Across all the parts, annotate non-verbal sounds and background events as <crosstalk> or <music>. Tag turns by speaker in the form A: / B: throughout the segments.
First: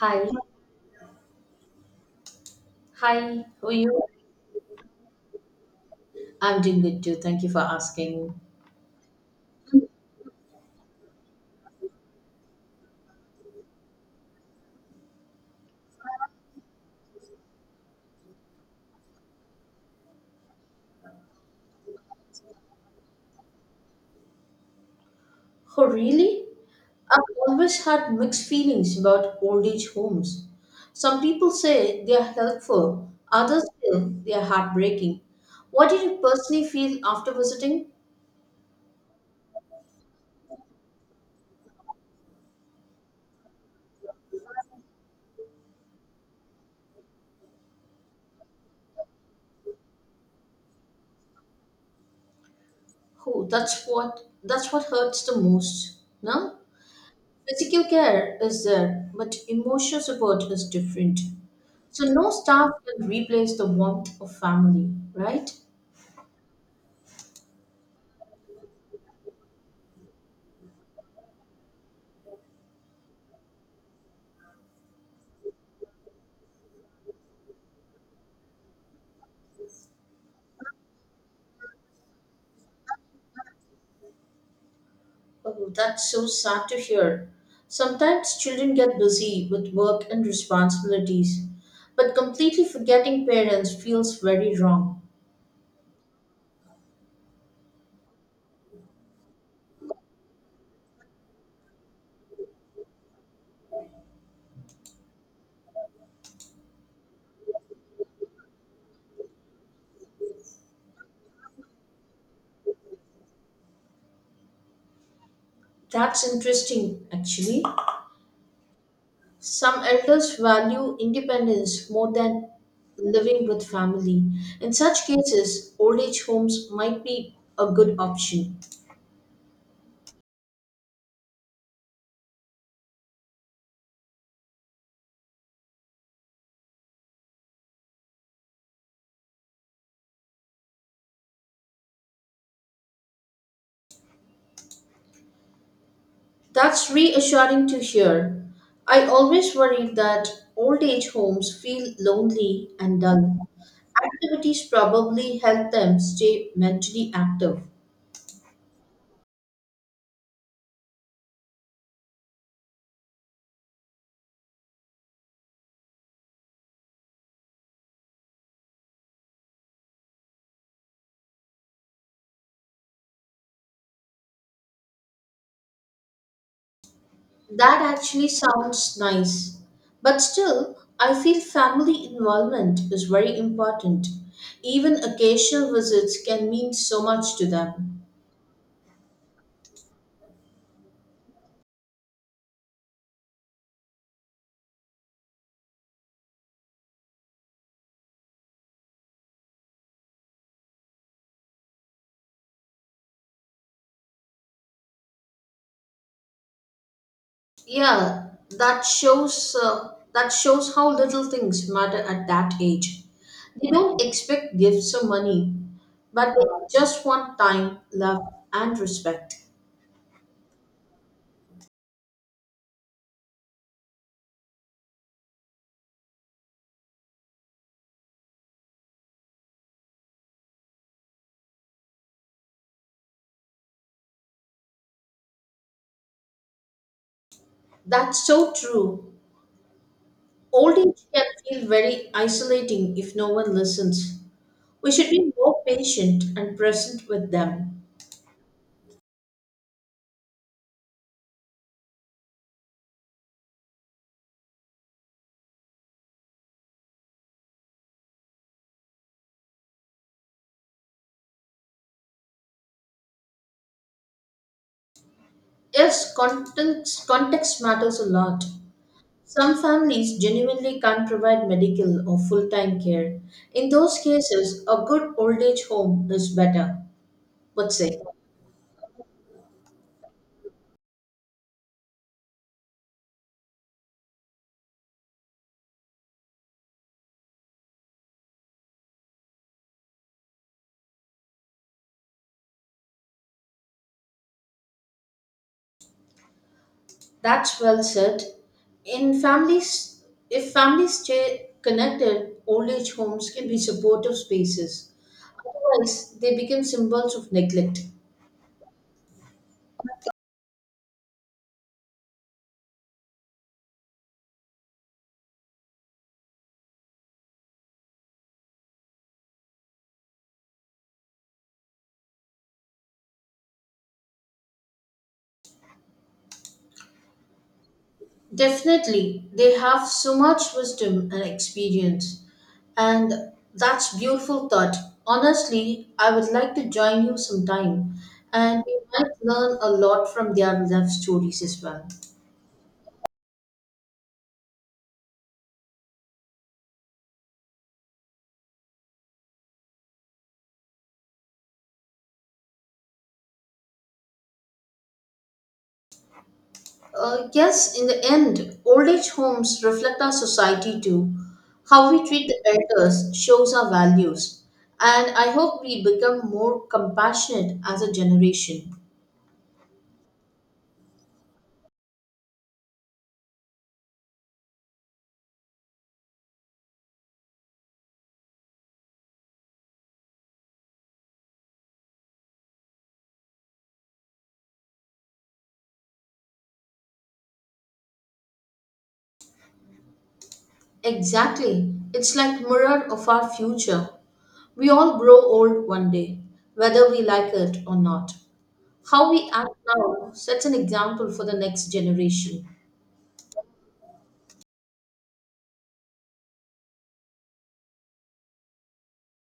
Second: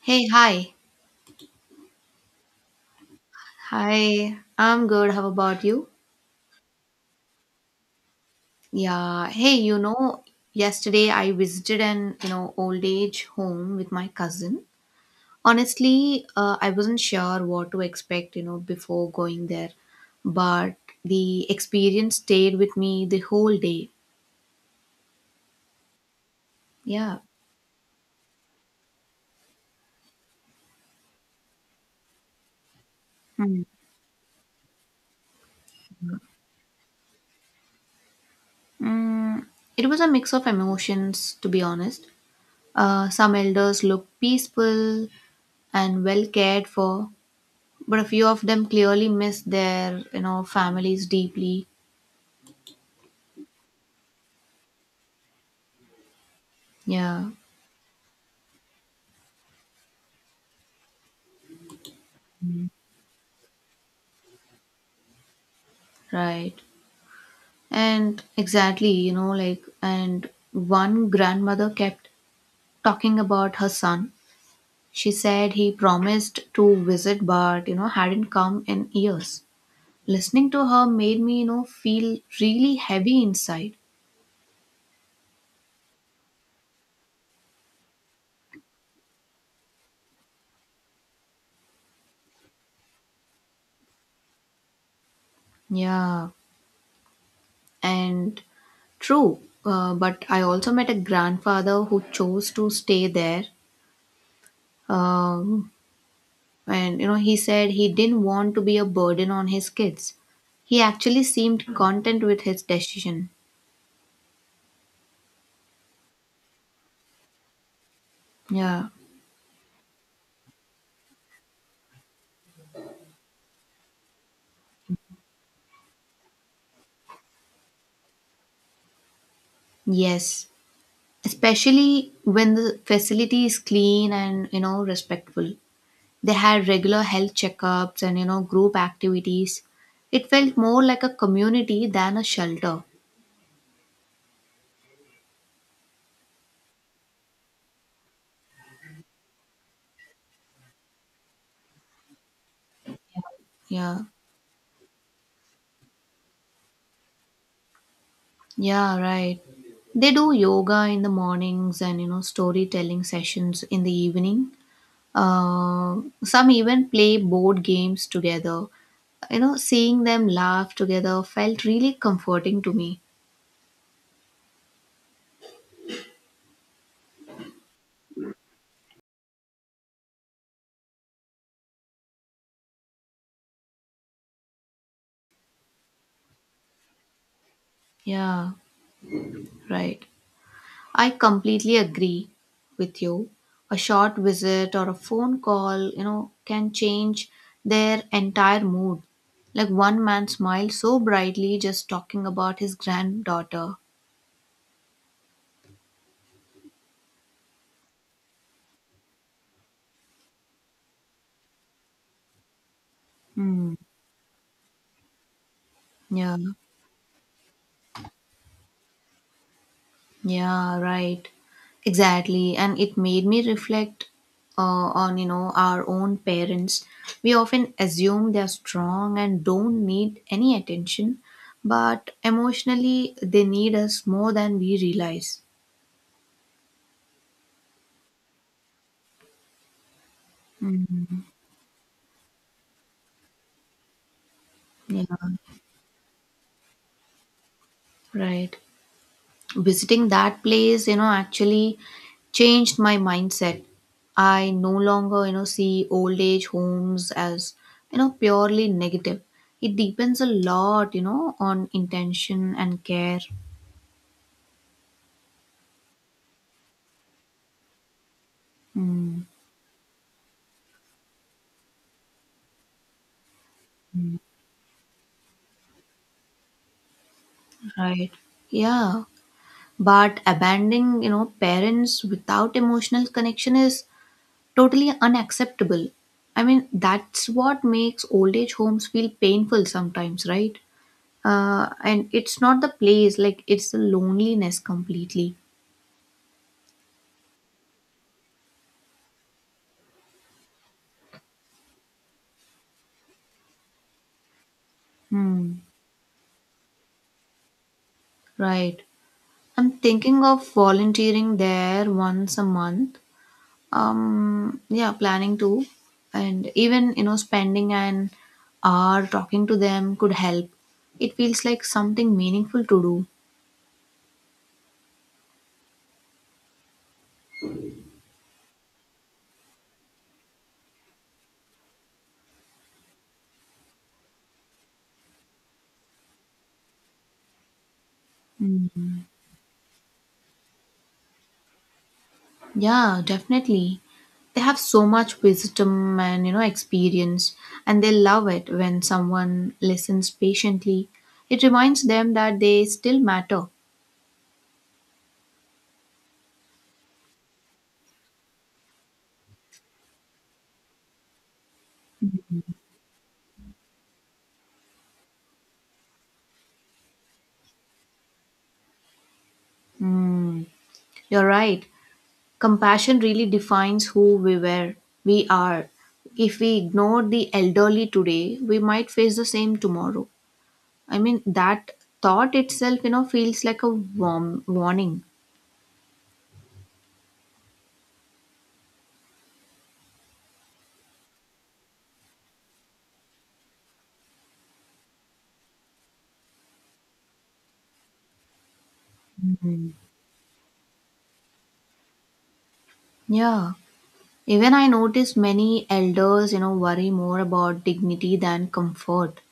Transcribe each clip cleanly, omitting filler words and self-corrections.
A: Hi.
B: Hey, hi.
A: Hi. How are you?
B: Hi, I'm good. How about you?
A: I'm doing good too. Thank you for asking.
B: Yeah. Hey, yesterday I visited an old age home with my cousin. Honestly, I wasn't sure what to expect, before going there, but the experience stayed with me the whole day.
A: Oh, really?
B: Yeah.
A: I've always had mixed feelings about old age homes. Some people say they are helpful,
B: Hmm.
A: others feel they are heartbreaking. What did you personally feel after visiting?
B: Mm, it was a mix of emotions, to be honest. Some elders looked peaceful and well cared for, but a few of them clearly miss their families deeply.
A: Oh, that's what hurts the most. No?
B: Yeah.
A: Physical care is there, but emotional support is different. So no staff can replace the warmth of family, right?
B: Right. And exactly, you know like and one grandmother kept talking about her son. She said he promised to visit, but hadn't come in years. Listening to her made me feel really heavy inside.
A: Oh, that's so sad to hear. Sometimes children get busy with work and responsibilities, but completely forgetting parents feels very wrong.
B: Yeah. And true. But I also met a grandfather who chose to stay there. Um, and you know he said he didn't want to be a burden on his kids. He actually seemed content with his decision.
A: That's interesting, actually.
B: Yeah.
A: Some elders value independence more than living with family. In such cases, old age homes might be a good option.
B: Yes, especially when the facility is clean and, respectful. They had regular health checkups and, group activities. It felt more like a community than a shelter.
A: That's reassuring to hear. I always worried that old age homes feel lonely and dull.
B: Yeah.
A: Activities probably help them stay mentally active.
B: Yeah, right. They do yoga in the mornings, and, storytelling sessions in the evening. Some even play board games together. Seeing them laugh together felt really comforting to me.
A: That actually sounds nice. But still, I feel family involvement is very important. Even occasional visits can mean so much to them.
B: Yeah, right. I completely agree with you. A short visit or a phone call, can change their entire mood. Like, one man smiled so brightly just talking about his granddaughter.
A: Yeah, that shows how little things matter at that age. They
B: Hmm.
A: don't expect gifts or money, but
B: Yeah.
A: they just want time, love, and respect.
B: Yeah, right. Exactly. And it made me reflect on, our own parents. We often assume they're strong and don't need any attention, but emotionally, they need us more than we realize.
A: That's so true. Old age
B: Mhm.
A: can feel very isolating if no one listens. We
B: Yeah,
A: should be more patient and present with them.
B: right. Visiting that place, actually changed my mindset. I no longer, see old age homes as, purely negative. It depends a lot, on intention and care.
A: Yes, context matters a lot.
B: Mm.
A: Some families genuinely can't provide medical or full time care. In those cases, a good old age home is better, would say.
B: Right. Yeah. But abandoning, parents without emotional connection is totally unacceptable. I mean, that's what makes old age homes feel painful sometimes, right? And it's not the place, like, it's the loneliness completely.
A: That's well said. In families, if families stay connected, old age homes can be supportive spaces.
B: Hmm.
A: Otherwise, they become symbols of neglect.
B: Right. I'm thinking of volunteering there once a month. Yeah, planning to. And even, spending an hour talking to them could help. It feels like something meaningful to do.
A: Definitely, they have so much wisdom and experience, and that's beautiful thought. Honestly, I would like to join you sometime, and
B: Hmm.
A: we might learn a lot from their life stories as well.
B: Yeah, definitely. They have so much wisdom and, experience, and they love it when someone listens patiently. It reminds them that they still matter.
A: Yes, in the end, old age homes reflect our society too. How we treat the elders shows our values, and I hope we become more compassionate as a generation.
B: Hmm, you're right. Compassion really defines who we were, we are. If we ignore the elderly today, we might face the same tomorrow. I mean, that thought itself, feels like a warm warning.
A: Exactly. It's like mirror of our future. We all grow old one day, whether we like it or not. How we act now sets an example for the next generation.
B: Yeah. Even I notice many elders, worry more about dignity than comfort.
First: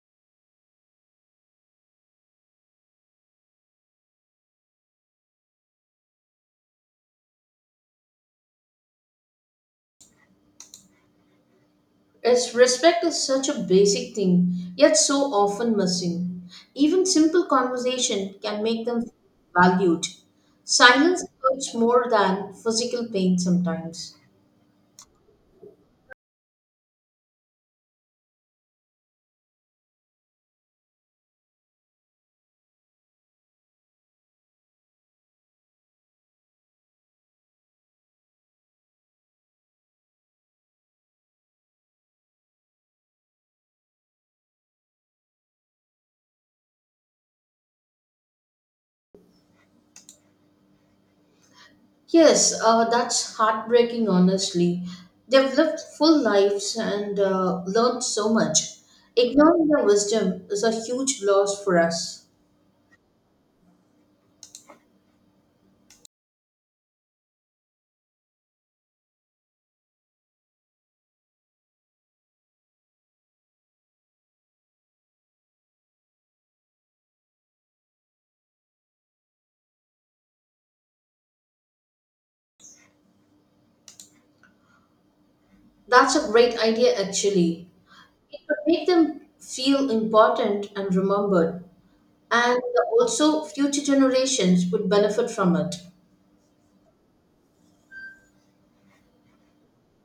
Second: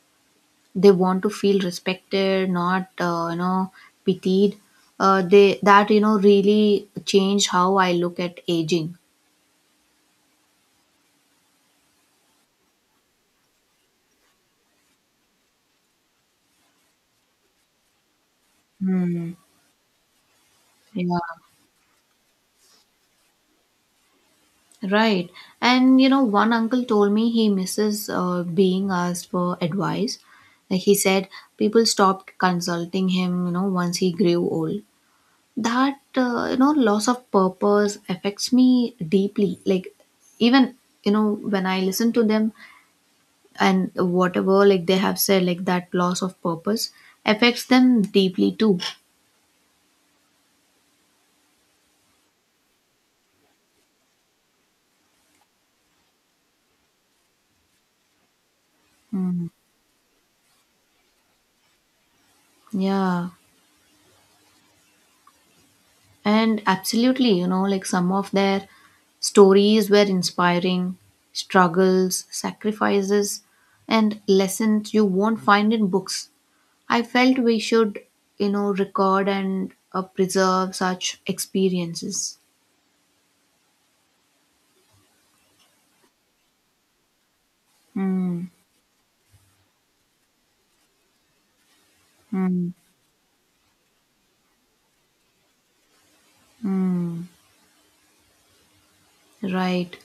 B: They want to feel respected, not, pitied. They that you know really changed how I look at aging.
A: As respect is such a basic thing, yet so often missing. Even simple conversation can make them feel
B: Hmm.
A: valued.
B: Yeah,
A: Silence hurts more than physical pain sometimes.
B: right. And, one uncle told me he misses, being asked for advice. Like, he said, people stopped consulting him, once he grew old. That loss of purpose affects me deeply. Like, even, when I listen to them and whatever, like, they have said, like, that loss of purpose affects them deeply too.
A: Yes, that's heartbreaking, honestly. They've lived full lives and learned so much. Ignoring their wisdom is a huge loss for us.
B: Yeah. And absolutely, some of their stories were inspiring: struggles, sacrifices, and lessons you won't find in books. I felt we should, record and, preserve such experiences.
A: That's a great idea, actually. It
B: Mm,
A: would make them feel important and remembered, and
B: mm,
A: also future generations would benefit from it.
B: mm. Right.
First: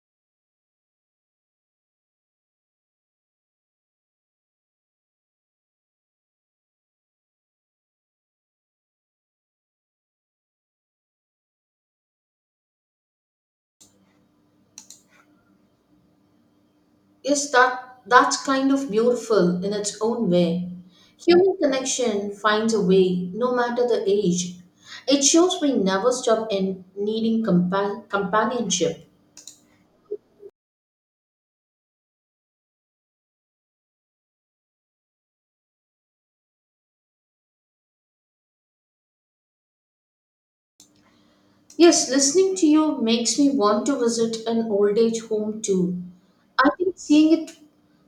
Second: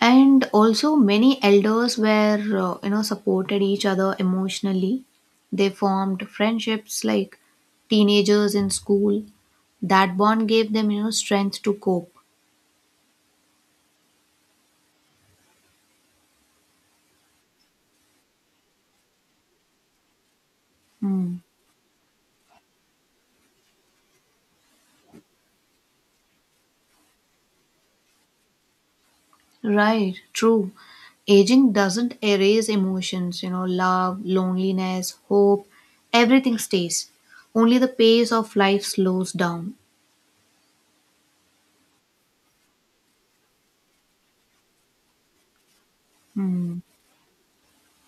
B: And also, many elders were, supported each other emotionally. They formed friendships like teenagers in school. That bond gave them, strength to cope.
A: Yes, that's kind of beautiful in its own way.
B: Mm,
A: Human connection finds a way, no matter the age. It shows we never stop in needing companionship.
B: right. True. Aging doesn't erase emotions, love, loneliness, hope, everything stays. Only the pace of life slows down.
A: Yes, listening to you makes me want to visit an old age home too. I
B: Hmm.
A: think seeing it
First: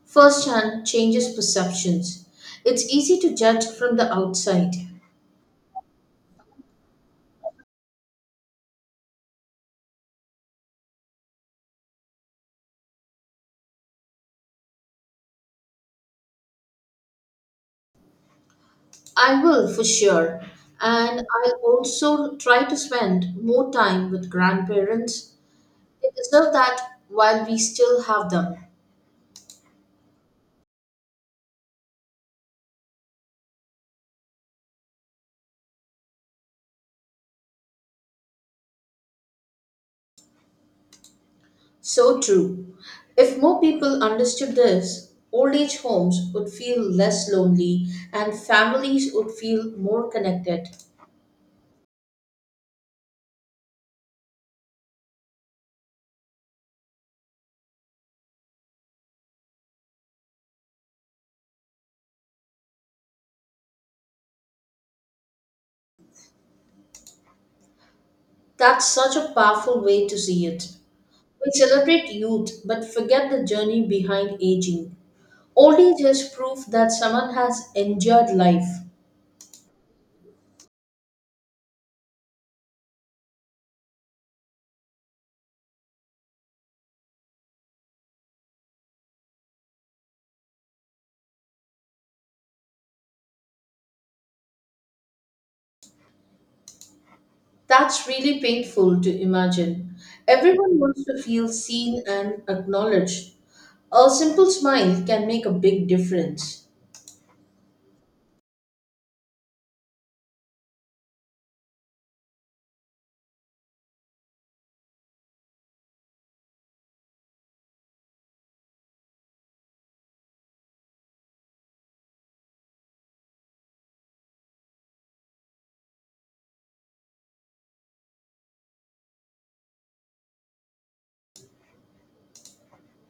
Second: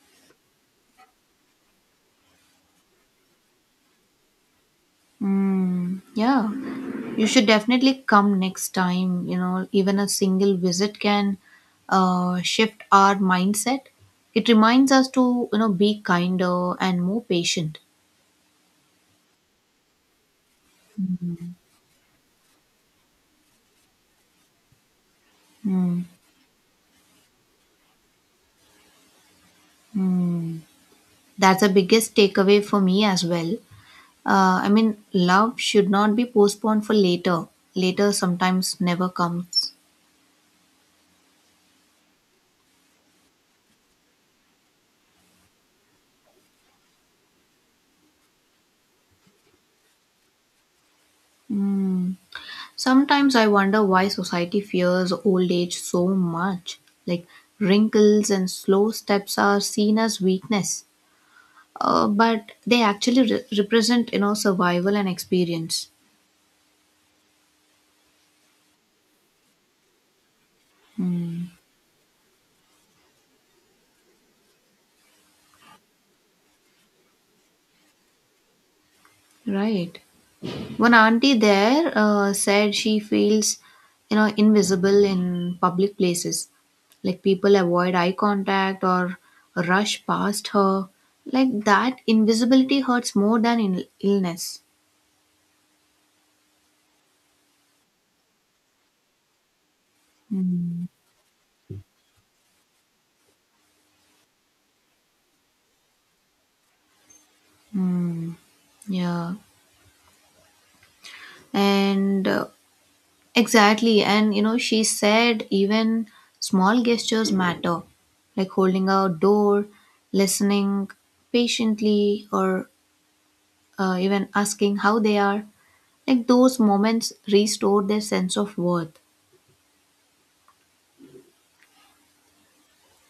A: firsthand changes perceptions. It's easy to judge from the outside.
B: Mm, yeah, you should definitely come next time. Even a single visit can, shift our mindset. It reminds us to, be kinder and more patient.
A: I will for sure. And I'll also try to spend more time with grandparents.
B: Mm,
A: They deserve that while we still have them.
B: mm. That's the biggest takeaway for me as well. I mean, love should not be postponed for later. Later sometimes never comes.
A: So true. If more people understood this, old age homes would feel less lonely and families would feel more connected.
B: Mm. Sometimes I wonder why society fears old age so much. Like, wrinkles and slow steps are seen as weakness, but they actually represent, survival and experience.
A: That's such a powerful way to see it. We celebrate youth but forget the journey behind aging. Old age is proof that someone has endured life.
B: Right. One auntie there, said she feels, invisible in public places. Like, people avoid eye contact or rush past her. Like, that invisibility hurts more than illness.
A: That's really painful to imagine. Everyone
B: Mm.
A: wants to feel seen and acknowledged. A simple smile can make a big difference.
B: Mm. Yeah. And exactly, and you know, she said even small gestures matter, like holding a door, listening patiently, or, even asking how they are. Like, those moments restore their sense of worth.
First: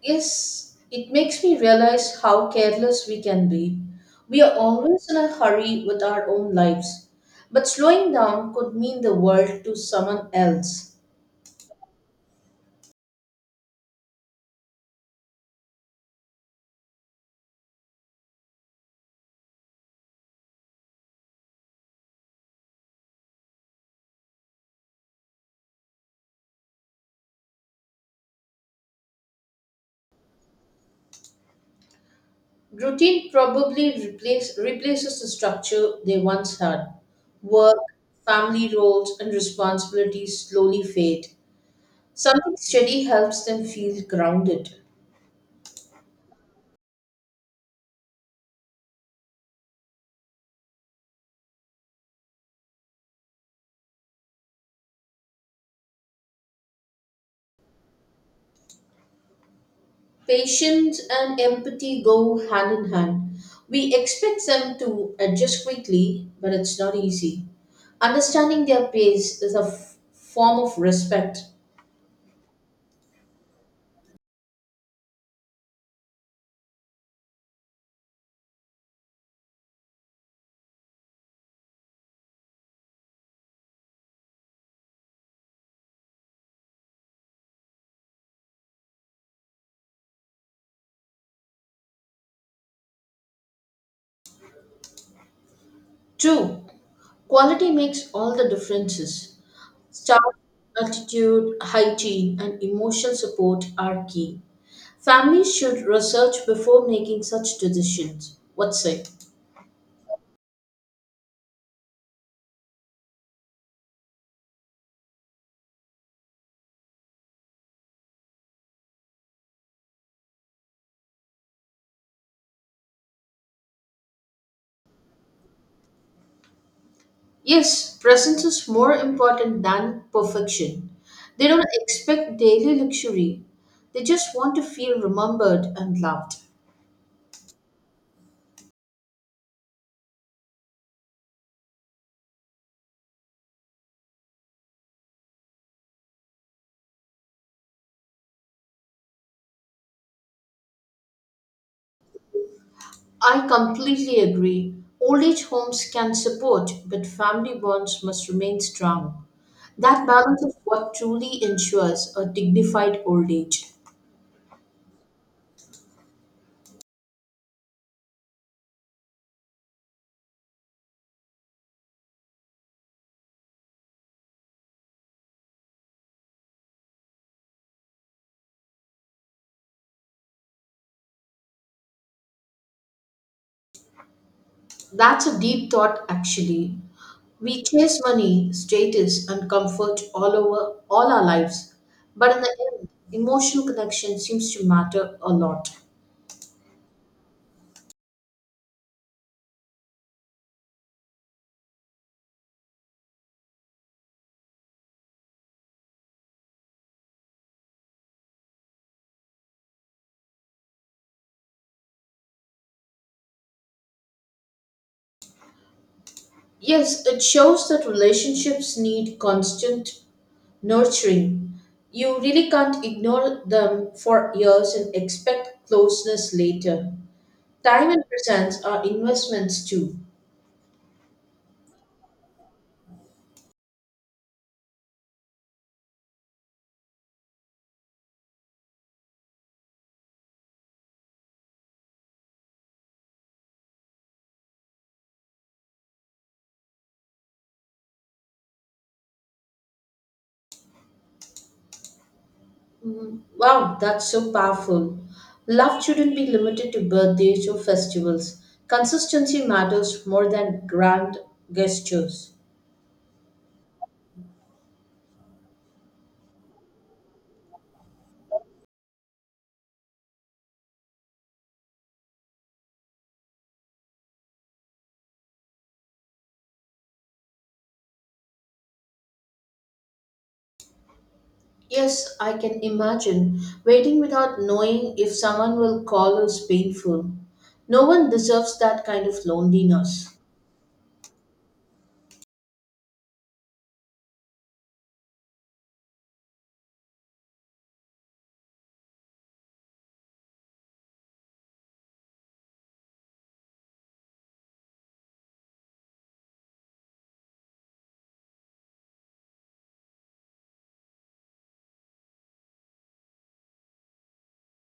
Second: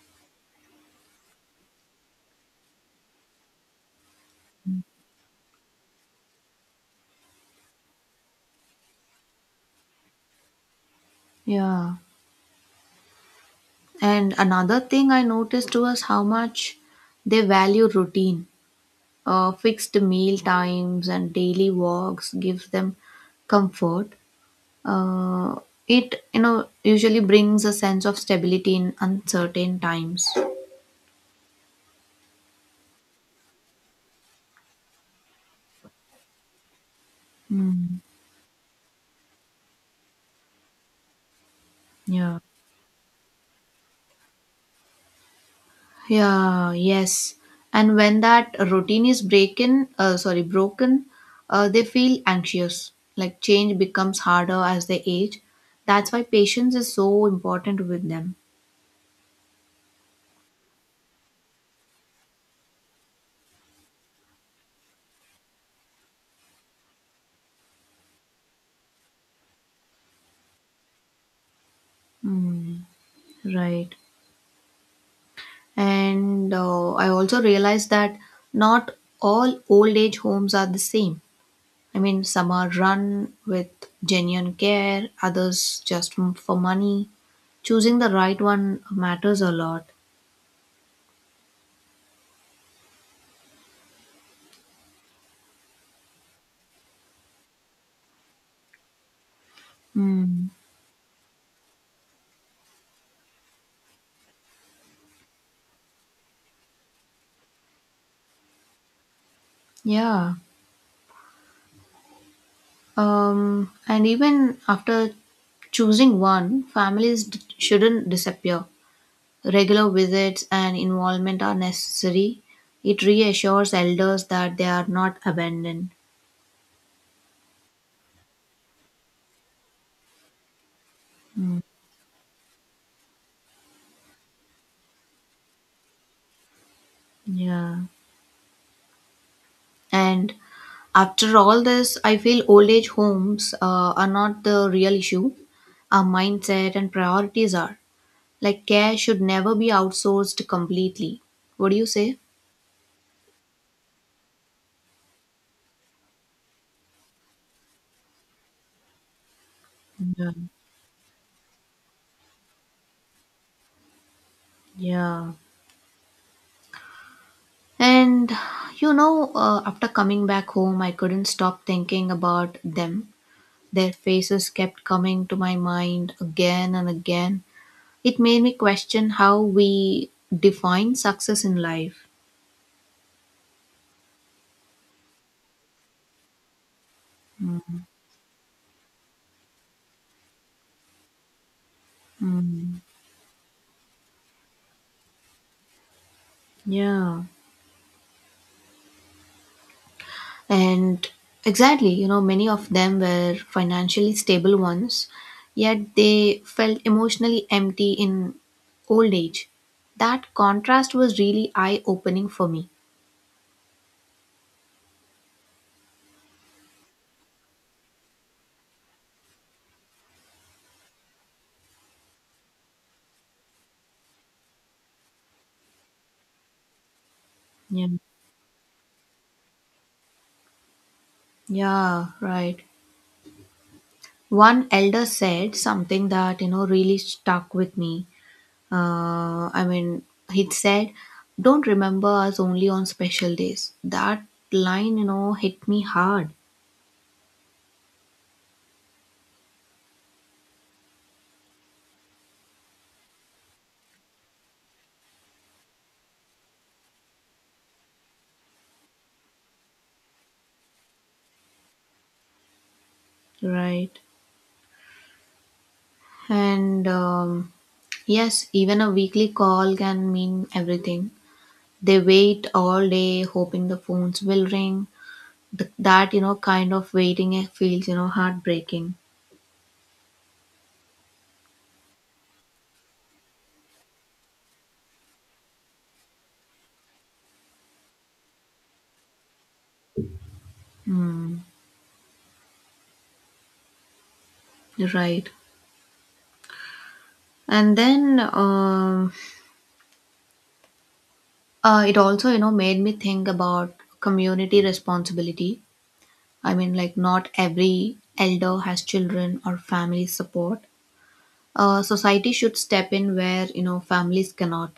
A: Yes, it makes me realize how careless we can be. We are always in a hurry with our own lives, but slowing down could mean the world to someone else.
B: Yeah. And another thing I noticed was how much they value routine. Fixed meal times and daily walks gives them comfort. Uh, it usually brings a sense of stability in uncertain times.
A: Routine probably replaces the structure they once had. Work,
B: Mm,
A: family roles, and responsibilities slowly fade.
B: yeah.
A: Something steady helps them feel grounded.
B: Yeah, yes. And when that routine is breaking, broken, they feel anxious. Like, change becomes harder as they age. That's why patience is so important with them.
A: Patience and empathy go hand in hand. We expect them to adjust quickly, but it's not easy. Understanding their pace is a form of respect.
B: Mm, right. And, I also realized that not all old age homes are the same. I mean, some are run with genuine care, others just for money. Choosing the right one matters a lot.
A: Two, quality makes all the differences. Staff
B: Mm,
A: attitude, hygiene, and emotional support are key. Families should research before making such decisions. What say?
B: yeah. And even after choosing one, families shouldn't disappear. Regular visits and involvement are necessary. It reassures elders that they are not abandoned.
A: Yes, presence is more important than perfection. They don't expect daily luxury. They just want to feel remembered and loved.
B: Yeah. And after all this, I feel old age homes, are not the real issue. Our mindset and priorities are. Like, care should never be outsourced completely. What do you say?
A: I completely agree. Old age homes can support, but family bonds must remain strong. That
B: Yeah.
A: balance is what truly ensures a dignified old age.
B: Yeah. And, after coming back home, I couldn't stop thinking about them. Their faces kept coming to my mind again and again. It made me question how we define success in life.
A: That's a deep thought, actually. We chase money, status, and comfort all our lives, but in the
B: Mm.
A: end, emotional connection seems to matter a lot.
B: Yeah. And exactly, many of them were financially stable ones, yet they felt emotionally empty in old age. That contrast was really eye opening for me.
A: Yes, it shows that relationships need constant nurturing. You really can't ignore them for years and expect closeness later.
B: Yeah.
A: Time and presence are investments too.
B: Yeah, right. One elder said something that, really stuck with me. I mean, he said, "Don't remember us only on special days." That line, hit me hard.
A: Mhm. Wow, that's so powerful. Love shouldn't be limited to birthdays or festivals. Consistency matters more than grand gestures.
B: Right. And Yes, even a weekly call can mean everything. They wait all day hoping the phones will ring. That, kind of waiting feels, heartbreaking.
A: Yes, I can imagine. Waiting without knowing if someone will call is painful. No one deserves that kind of loneliness.
B: Right. And then It also, made me think about community responsibility. I mean, like, not every elder has children or family support. Society should step in where, families cannot.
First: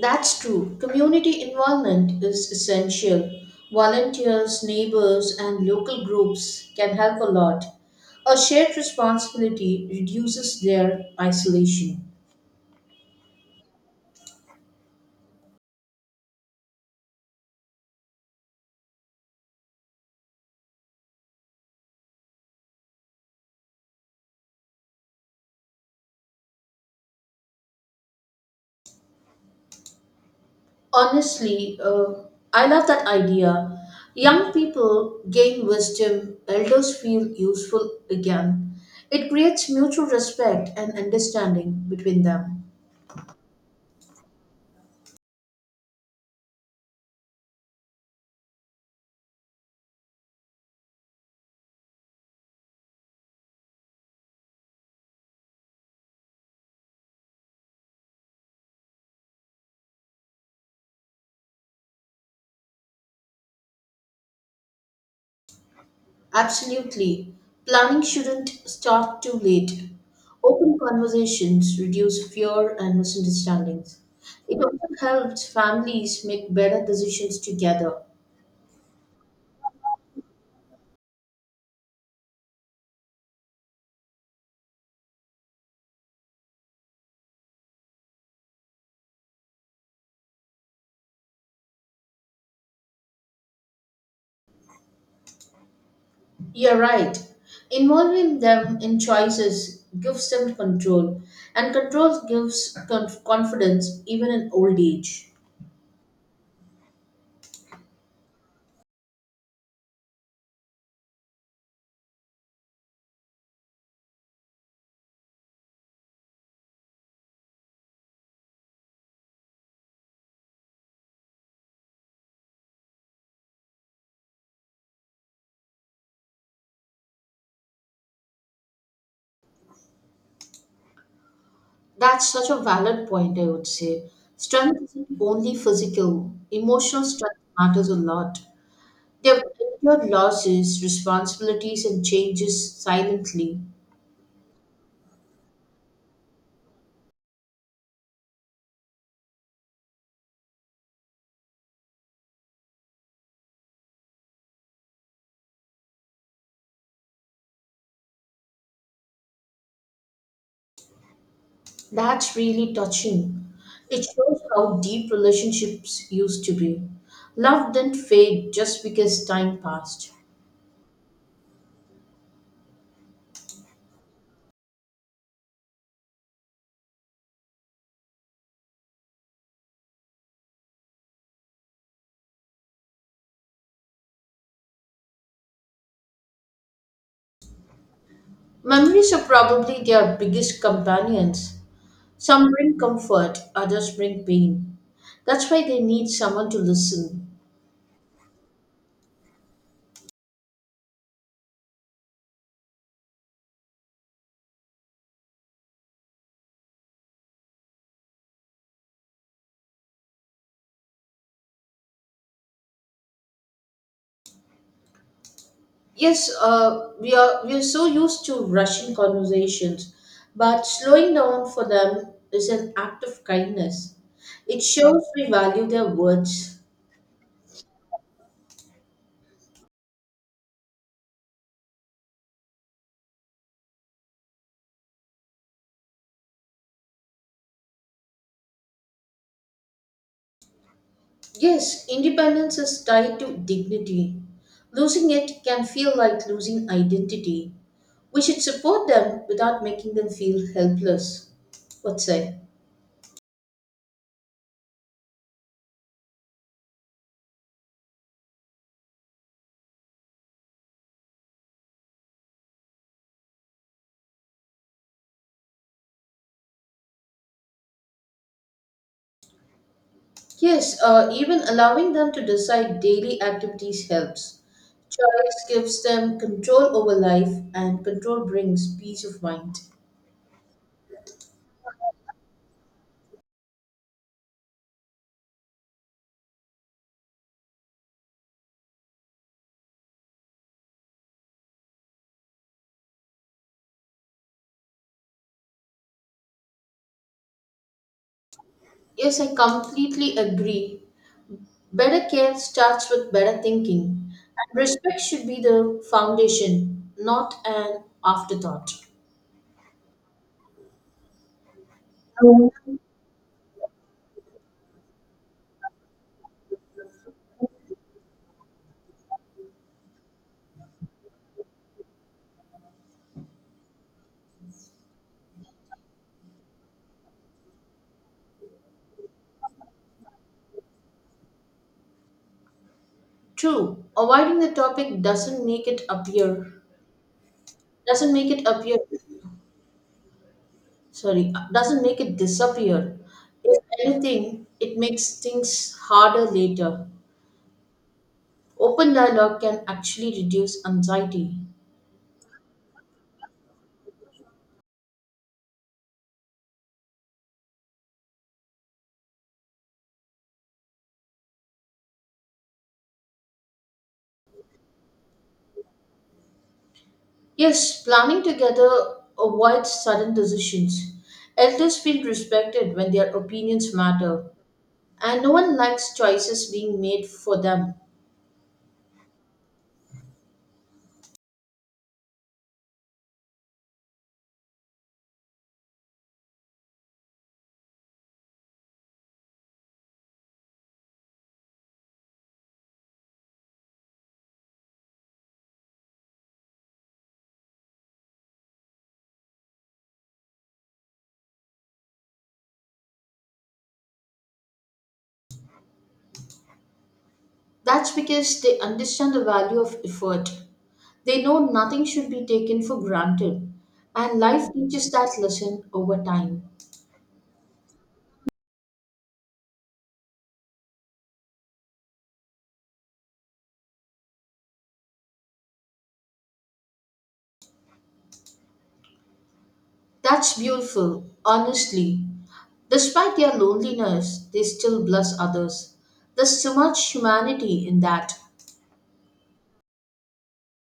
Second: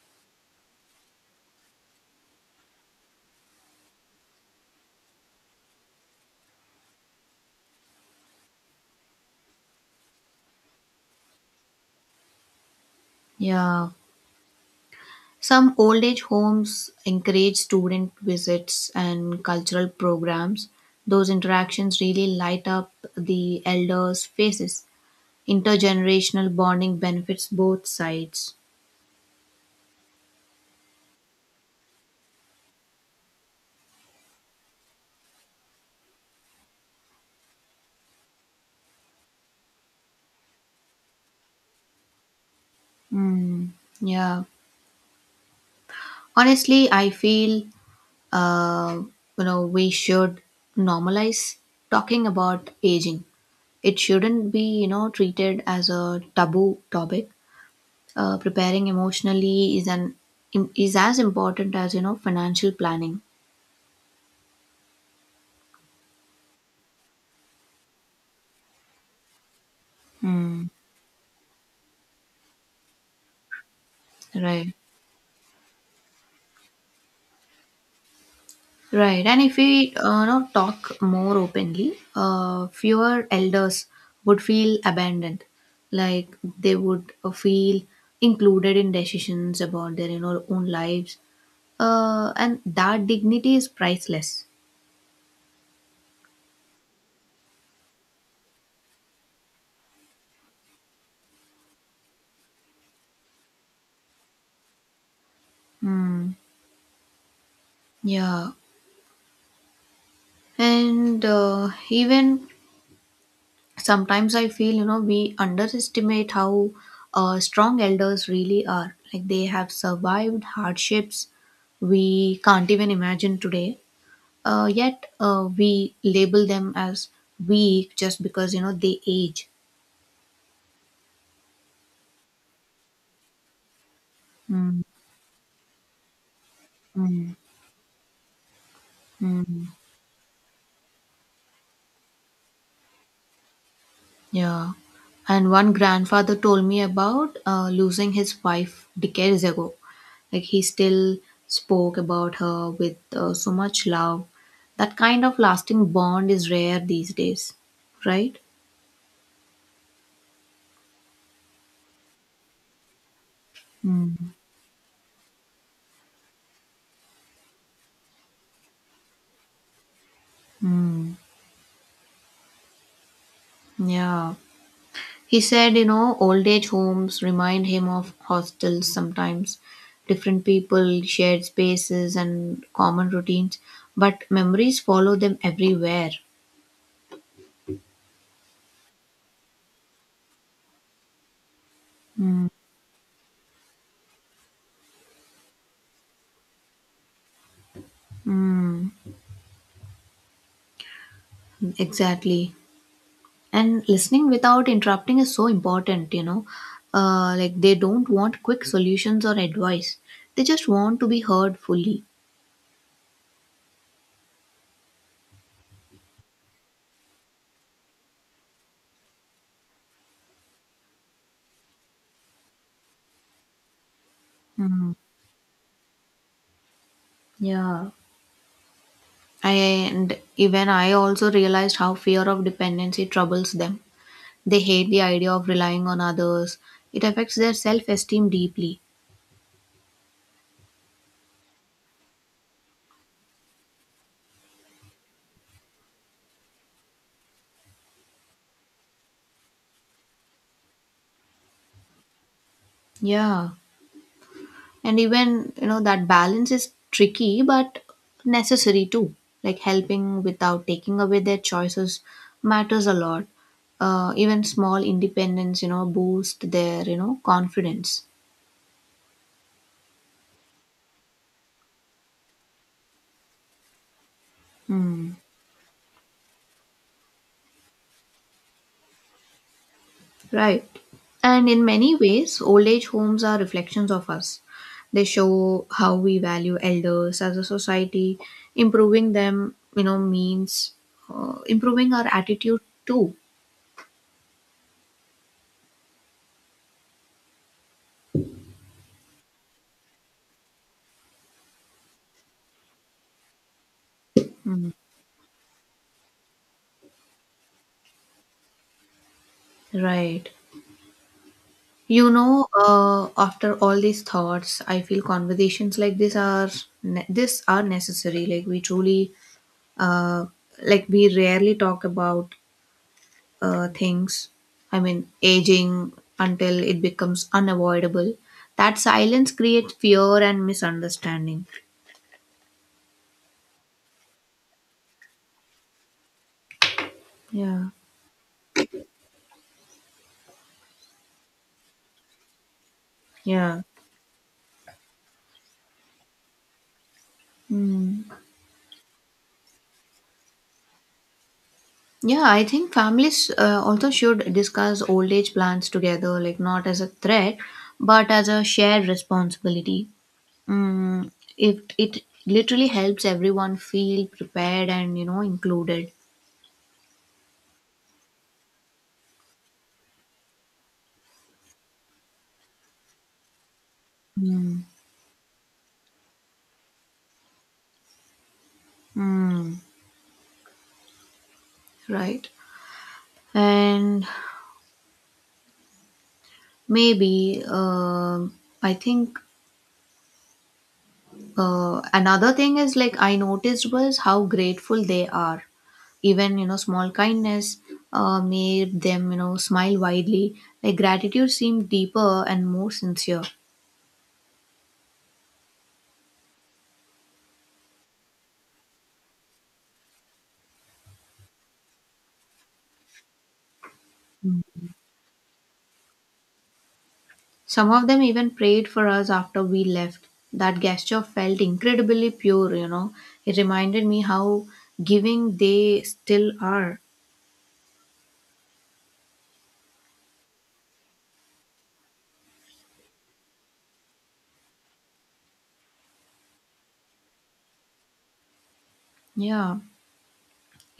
A: That's true. Community involvement is essential. Volunteers, neighbors, and local groups can help a lot. A shared responsibility reduces their isolation.
B: Yeah. Some old age homes encourage student visits and cultural programs. Those interactions really light up the elders' faces. Intergenerational bonding benefits both sides.
A: Honestly, I love that idea. Young people gain wisdom, elders feel useful again. It creates mutual respect and understanding between them.
B: Mm, yeah. Honestly, I feel, uh, we should normalize talking about aging. It shouldn't be, treated as a taboo topic. Preparing emotionally is as important as, financial planning.
A: Absolutely. Planning shouldn't start too late.
B: Hmm.
A: Open conversations reduce fear and misunderstandings. It
B: Right.
A: also helps families make better decisions together.
B: right and if we, know talk more openly, fewer elders would feel abandoned. Like, they would, feel included in decisions about their, own lives, and that dignity is priceless.
A: You're right. Involving them in choices gives them control, and control gives confidence even in old age.
B: Hmm. Yeah. and Even sometimes I feel, we underestimate how, strong elders really are. Like, they have survived hardships we can't even imagine today, yet we label them as weak just because, they age.
A: That's such a valid point, I would say. Strength
B: mm,
A: isn't only physical, emotional
B: mm,
A: strength matters a lot. They've
B: mm.
A: endured losses, responsibilities, and changes silently.
B: Yeah. And one grandfather told me about, losing his wife decades ago. Like, he still spoke about her with, so much love. That kind of lasting bond is rare these days, right?
A: That's really touching. It
B: Mm.
A: shows how deep relationships used to be. Love didn't fade just because time passed.
B: Hmm. Yeah. He said, old age homes remind him of hostels sometimes. Different people, shared spaces, and common routines. But memories follow them everywhere.
A: Memories are probably their biggest companions. Some bring comfort, others bring pain. That's why they need someone to listen.
B: Mm. Exactly. And listening without interrupting is so important, Like, they don't want quick solutions or advice. They just want to be heard fully.
A: Yes, we are so used to rushing conversations, but slowing down for them is an act of kindness. It
B: Mm,
A: shows we value their words.
B: yeah. And even I also realized how fear of dependency troubles them. They hate the idea of relying on others. It affects their self-esteem deeply.
A: Yes, independence is tied to dignity. Losing it can feel like losing identity. We should support them without making them feel helpless. What say?
B: Yeah. And even, that balance is tricky but necessary too. Like, helping without taking away their choices matters a lot. Even small independence, boost their, confidence.
A: Yes, even allowing them to decide daily activities helps.
B: Hmm.
A: Choice gives them control over life, and control brings peace of mind.
B: Right. And in many ways, old age homes are reflections of us. They show how we value elders as a society. Improving them, means, improving our attitude too.
A: Yes, I completely agree. Better care starts with better thinking, and
B: Hmm.
A: respect should be the foundation, not an afterthought.
B: Right. After all these thoughts, I feel conversations like this are necessary. Like, we truly, uh, we rarely talk about, things. I mean, aging, until it becomes unavoidable. That silence creates fear and misunderstanding.
A: True, avoiding the topic doesn't make it appear
B: Yeah,
A: doesn't make it appear sorry doesn't make it disappear. If
B: yeah.
A: anything, it makes things harder later.
B: Mm.
A: Open dialogue can actually reduce anxiety.
B: Yeah, I think families also should discuss old age plans together, like not as a threat, but as a shared responsibility. Mm, it literally helps everyone feel prepared and included.
A: Yes, planning together avoids sudden decisions. Elders feel respected when their opinions matter,
B: Mm,
A: and no one likes choices being made for them.
B: mm, right. And maybe I think another thing is like I noticed was how grateful they are. Even small kindness made them smile widely. Like gratitude seemed deeper and more sincere.
A: That's because they understand the value of effort. They know nothing should be taken for granted, and life teaches that lesson over time.
B: Some of them even prayed for us after we left. That gesture felt incredibly pure. It reminded me how giving they still are.
A: That's beautiful, honestly. Despite their loneliness, they still bless others. There's so much humanity in that.
B: Yeah,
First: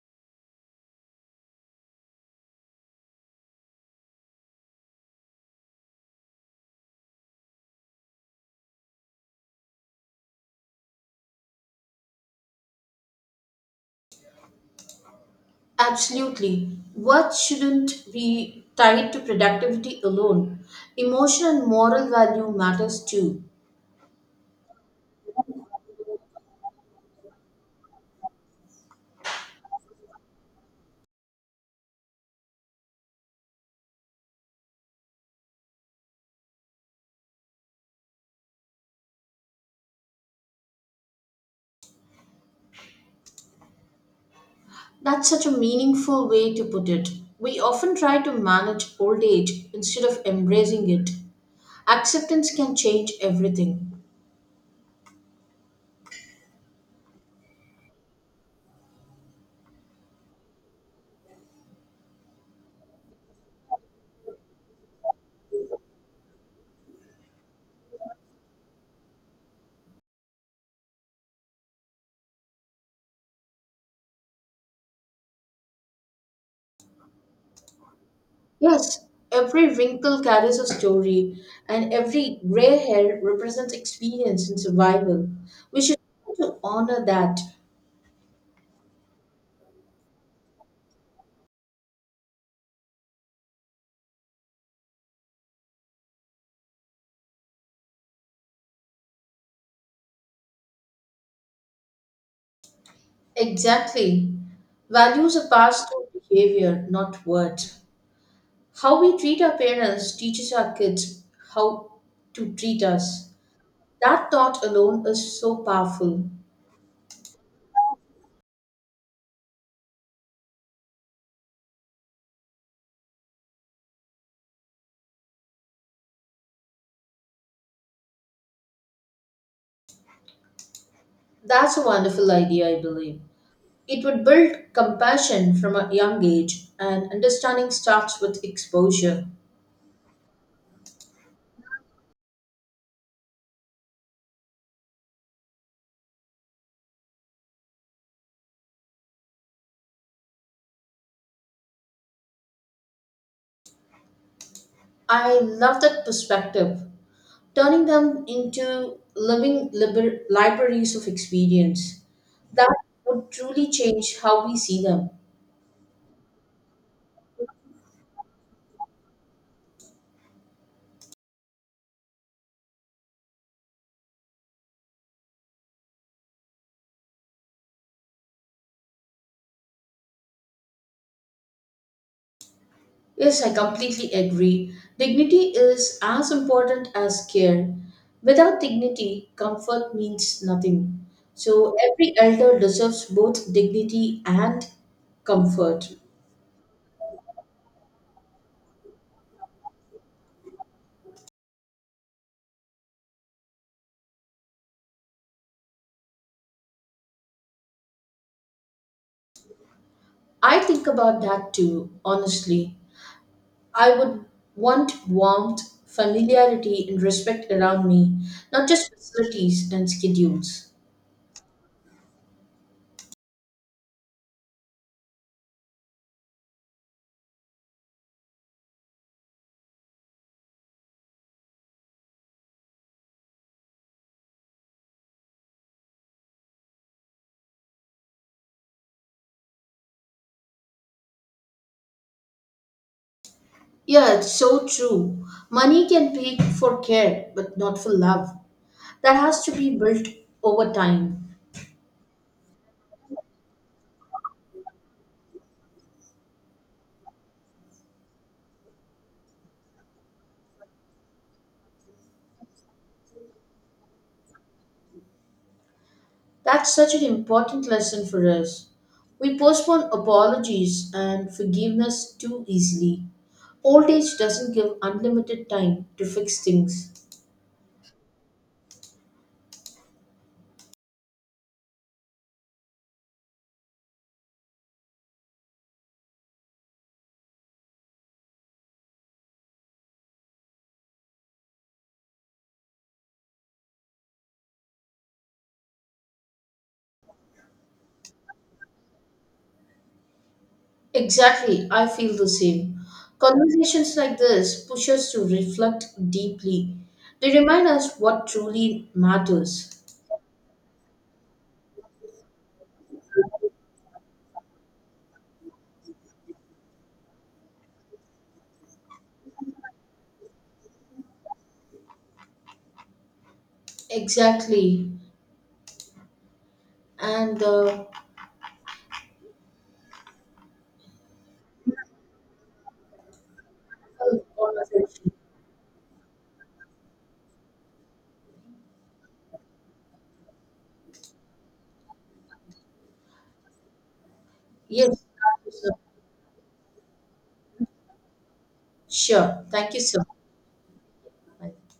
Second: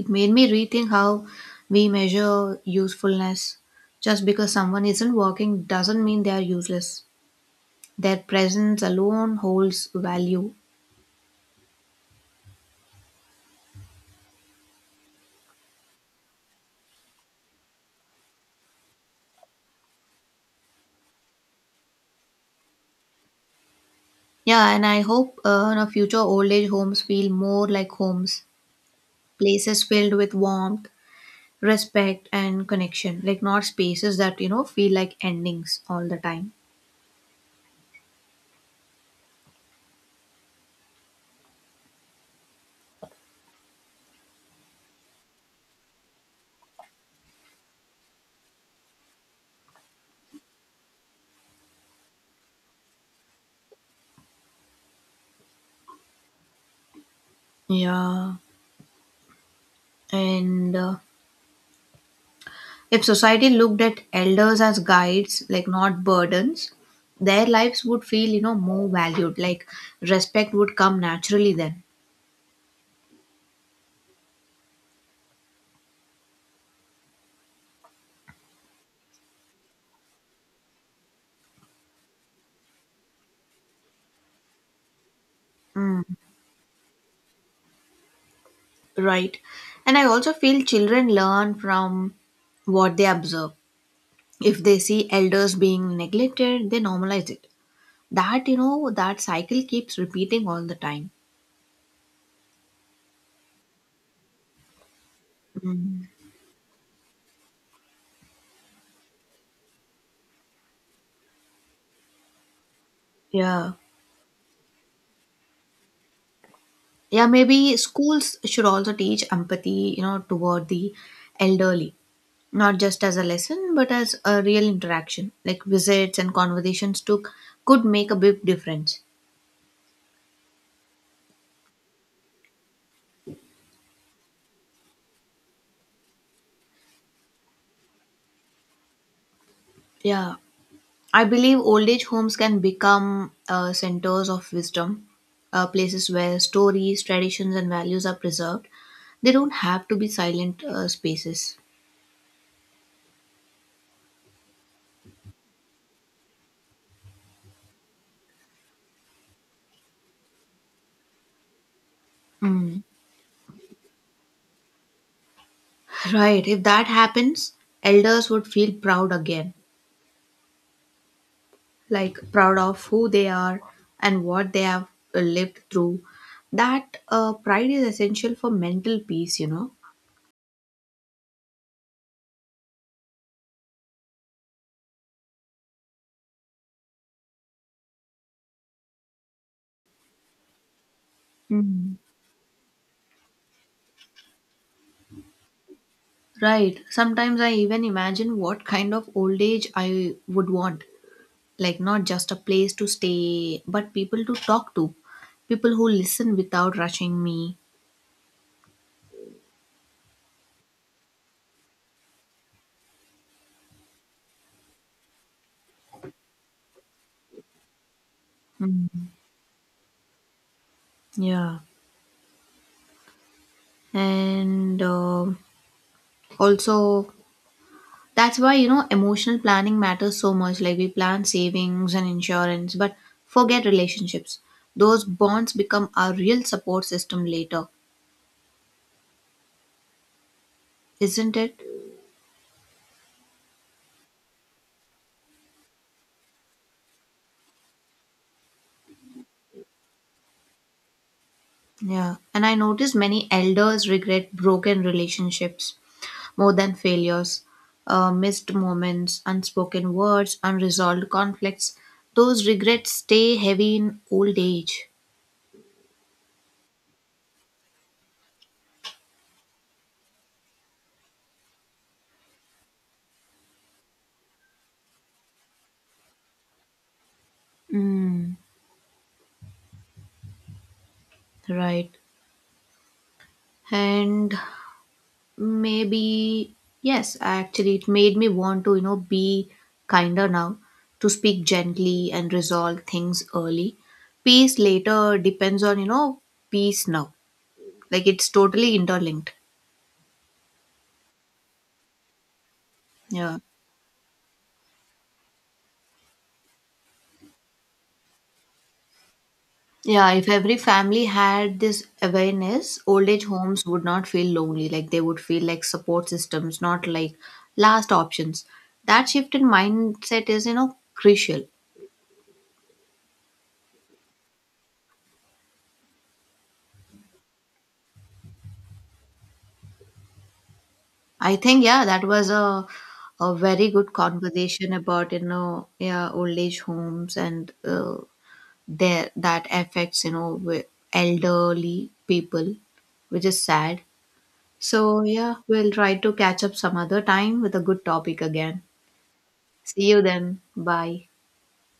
B: it made me rethink how we measure usefulness. Just because someone isn't working doesn't mean they are useless. Their presence alone holds value.
A: Absolutely. Work shouldn't be tied to productivity alone? Emotional and moral value matters too.
B: Yeah, and I hope in a future old age homes feel more like homes, places filled with warmth, respect and connection, like not spaces that feel like endings all the time.
A: That's such a meaningful way to put it. We often try to manage old age instead of embracing it. Acceptance can change everything.
B: Yeah, and if society looked at elders as guides, like not burdens, their lives would feel more valued, like respect would come naturally then.
A: Yes, every wrinkle carries a story, and every gray hair represents experience and survival. We should
B: Mm,
A: try to honor that.
B: right. And I also feel children learn from what they observe. If they see elders being neglected they normalize it. That that cycle keeps repeating all the time.
A: Exactly. Values are passed through behavior, not words. How we treat our parents teaches our kids how to treat us.
B: Yeah.
A: That thought alone is so powerful.
B: Yeah, maybe schools should also teach empathy, you know, toward the elderly, not just as a lesson, but as a real interaction. Like visits and conversations took could make a big difference.
A: That's a wonderful idea, I believe. It would build compassion from a young age, and understanding starts with exposure.
B: Yeah, I believe old age homes can become centers of wisdom, places where stories, traditions, and values are preserved. They don't have to be silent spaces.
A: I love that perspective, turning them into living libraries of experience. That
B: Mm.
A: would truly change how we see them.
B: <laughs> Right, if that happens, elders would feel proud again. Like proud of who they are and what they have lived through. That pride is essential for mental peace.
A: Yes, I completely agree. Dignity is as important as care. Without dignity, comfort means nothing. So
B: Mhm.
A: every elder deserves both dignity and comfort.
B: Right, sometimes I even imagine what kind of old age I would want. Like not just a place to stay but people to talk to, people who listen without rushing me.
A: I think about that too, honestly. I would want warmth, familiarity, and respect around me, not just
B: Mhm.
A: facilities and schedules.
B: Yeah, and also that's why, you know, emotional planning matters so much. Like we plan savings and insurance, but forget relationships. Those bonds become our real support system later, isn't it?
A: Yeah, it's so true. Money can pay for care, but not for love. That has to be built over time.
B: Yeah. And I notice many elders regret broken relationships more than failures, missed moments, unspoken words, unresolved conflicts. Those regrets stay heavy in old age.
A: That's such an important lesson for us. We postpone apologies and forgiveness too easily. Old age doesn't give unlimited time to fix things.
B: Mm, right. And maybe yes actually it made me want to be kinder now, to speak gently and resolve things early. Peace later depends on peace now. Like it's totally interlinked.
A: Exactly, I feel the same.
B: Yeah.
A: Conversations like this push us to reflect deeply. They remind us what truly matters.
B: Yeah, if every family had this awareness old age homes would not feel lonely, like they would feel like support systems, not like last options. That shift in mindset is crucial.
A: Exactly, and
B: I think, yeah, that was a very good conversation
A: conversation.
B: about yeah, old age homes, and their that affects wi- elderly people, which is sad.
A: Yes,
B: So yeah,
A: that
B: we'll
A: is a-
B: try to catch up some other time with a good topic again.
A: sure. Thank you
B: See you
A: so
B: then. Bye.
A: much.